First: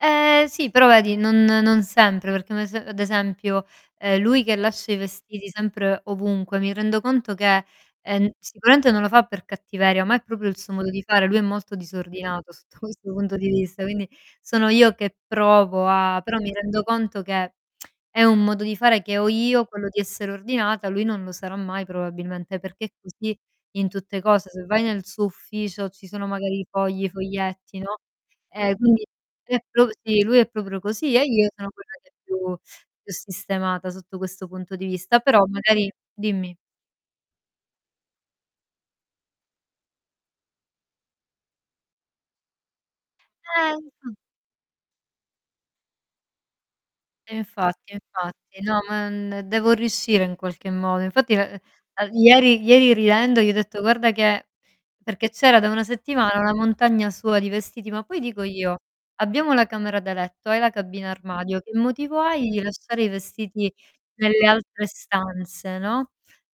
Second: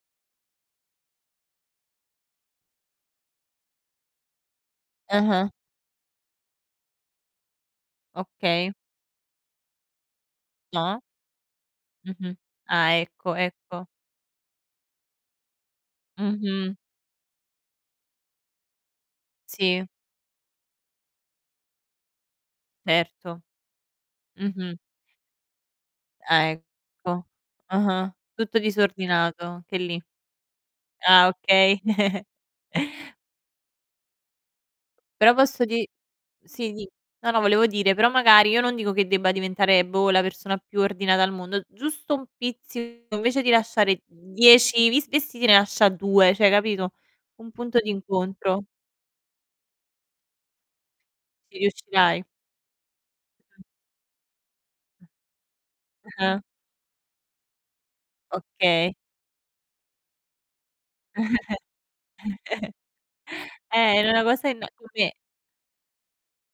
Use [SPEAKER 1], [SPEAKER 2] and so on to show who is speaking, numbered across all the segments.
[SPEAKER 1] Ehm, sì, però vedi non non sempre perché un ese ad esempio, ehm, lui che lascia i vestiti
[SPEAKER 2] Ah-ah.
[SPEAKER 1] sempre ovunque mi rendo conto che, ehm, n
[SPEAKER 2] Okay.
[SPEAKER 1] sicuramente non lo fa per cattiveria, ma è proprio il suo modo
[SPEAKER 2] Ma
[SPEAKER 1] di fare. Lui è molto
[SPEAKER 2] Mh-mh.
[SPEAKER 1] disordinato sotto
[SPEAKER 2] Ah,
[SPEAKER 1] questo
[SPEAKER 2] ecco,
[SPEAKER 1] punto di vista,
[SPEAKER 2] ecco.
[SPEAKER 1] quindi sono io che provo a però mi
[SPEAKER 2] Mh-mh.
[SPEAKER 1] rendo conto che è un modo di fare che ho io,
[SPEAKER 2] Sì.
[SPEAKER 1] quello di essere ordinata, lui non lo sarà mai probabilmente, perché è così
[SPEAKER 2] Certo.
[SPEAKER 1] in tutte cose. Se
[SPEAKER 2] Mh-mh.
[SPEAKER 1] vai nel suo ufficio ci sono
[SPEAKER 2] Ah,
[SPEAKER 1] magari fogli,
[SPEAKER 2] ecco.
[SPEAKER 1] foglietti, no,
[SPEAKER 2] Ah-ah, tutto
[SPEAKER 1] ehm, quindi
[SPEAKER 2] disordinato,
[SPEAKER 1] è
[SPEAKER 2] anche
[SPEAKER 1] pro
[SPEAKER 2] lì.
[SPEAKER 1] sì, lui è proprio così e
[SPEAKER 2] Ah,
[SPEAKER 1] io sono
[SPEAKER 2] okay.
[SPEAKER 1] quella che è più più sistemata sotto questo punto di vista.
[SPEAKER 2] Però
[SPEAKER 1] Però
[SPEAKER 2] posso di
[SPEAKER 1] magari dimmi.
[SPEAKER 2] sì dì. No, no, volevo dire, però magari io non dico che debba diventare boh la persona più ordinata al mondo, giusto un pizzico, invece di
[SPEAKER 1] Ehm,
[SPEAKER 2] lasciare
[SPEAKER 1] mh.
[SPEAKER 2] 10, di vestiti ne lascia 2, cioè capito?
[SPEAKER 1] E
[SPEAKER 2] Un punto
[SPEAKER 1] infatti, e infatti.
[SPEAKER 2] d'incontro.
[SPEAKER 1] No, ma, n devo riuscire in qualche modo. Infatti, l
[SPEAKER 2] Ci
[SPEAKER 1] ehm,
[SPEAKER 2] riuscirai.
[SPEAKER 1] ieri ieri ridendo gli ho
[SPEAKER 2] Mh.
[SPEAKER 1] detto: "Guarda che" Perché c'era da una
[SPEAKER 2] Mh.
[SPEAKER 1] settimana
[SPEAKER 2] Ah-ah.
[SPEAKER 1] una montagna sua di vestiti, ma poi dico io:
[SPEAKER 2] Okay.
[SPEAKER 1] "Abbiamo la camera da letto, hai la cabina armadio, che motivo hai di lasciare i vestiti
[SPEAKER 2] Eh, era una
[SPEAKER 1] nelle
[SPEAKER 2] cosa in
[SPEAKER 1] altre
[SPEAKER 2] come
[SPEAKER 1] stanze". No.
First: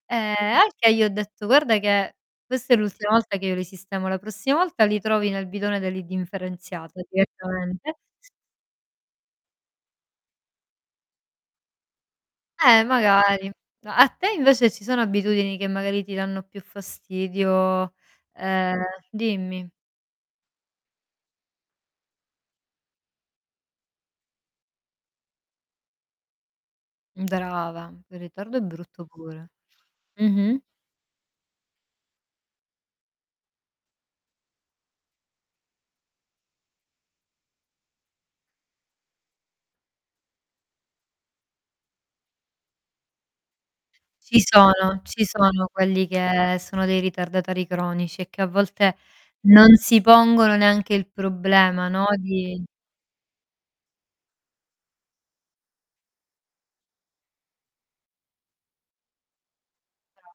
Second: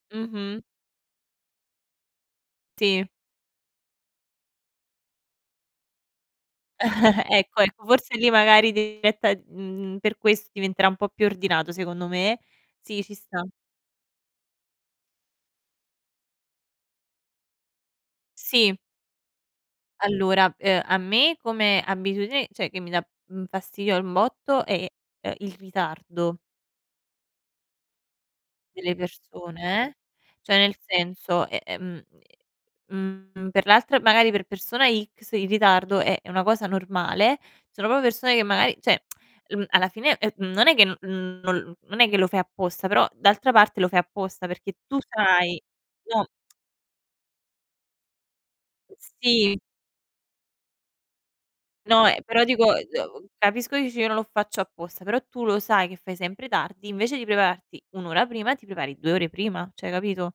[SPEAKER 1] Ehm, e
[SPEAKER 2] Mh-mh.
[SPEAKER 1] al che gli ho detto: "Guarda che questa è
[SPEAKER 2] Sì.
[SPEAKER 1] l'ultima volta che io li sistemo, la prossima volta li trovi nel bidone dell'indifferenziata
[SPEAKER 2] Ecco, ecco,
[SPEAKER 1] direttamente".
[SPEAKER 2] forse lì magari [unintelligible] mhmm per questo diventerà un po' più ordinato secondo me.
[SPEAKER 1] Ehm
[SPEAKER 2] Sì, ci sta.
[SPEAKER 1] magari. A a te invece ci sono abitudini che magari ti danno più fastidio?
[SPEAKER 2] Sì.
[SPEAKER 1] Ehm, dimmi.
[SPEAKER 2] Allora ehm, a me come abitudine, cioè che mi dà fastidio un botto è, ehm, il ritardo
[SPEAKER 1] Brava, il ritardo è
[SPEAKER 2] delle
[SPEAKER 1] brutto pure.
[SPEAKER 2] persone eh. Cioè
[SPEAKER 1] Mh-mh.
[SPEAKER 2] nel senso, eh, ehm mhmm, per l'altra magari per persona X il ritardo è, è una cosa normale, ci sono proprio persone che magari, cioè, l mhmm, alla fine, ehm, mhmm, non è che, mhmm, non l non è che lo fai apposta, però d'altra parte lo fai
[SPEAKER 1] Ci
[SPEAKER 2] apposta perché tu
[SPEAKER 1] sono ci
[SPEAKER 2] sai,
[SPEAKER 1] sono quelli
[SPEAKER 2] no.
[SPEAKER 1] che sono dei ritardatari cronici e che a volte
[SPEAKER 2] Sì.
[SPEAKER 1] non si pongono neanche il problema, no,
[SPEAKER 2] No, ehm, però
[SPEAKER 1] di
[SPEAKER 2] dico, ehm, capisco che dici: "Io non lo faccio apposta", però tu lo sai che fai sempre tardi, invece di prepararti 1 ora prima ti prepari 2 ore prima, cioè capito?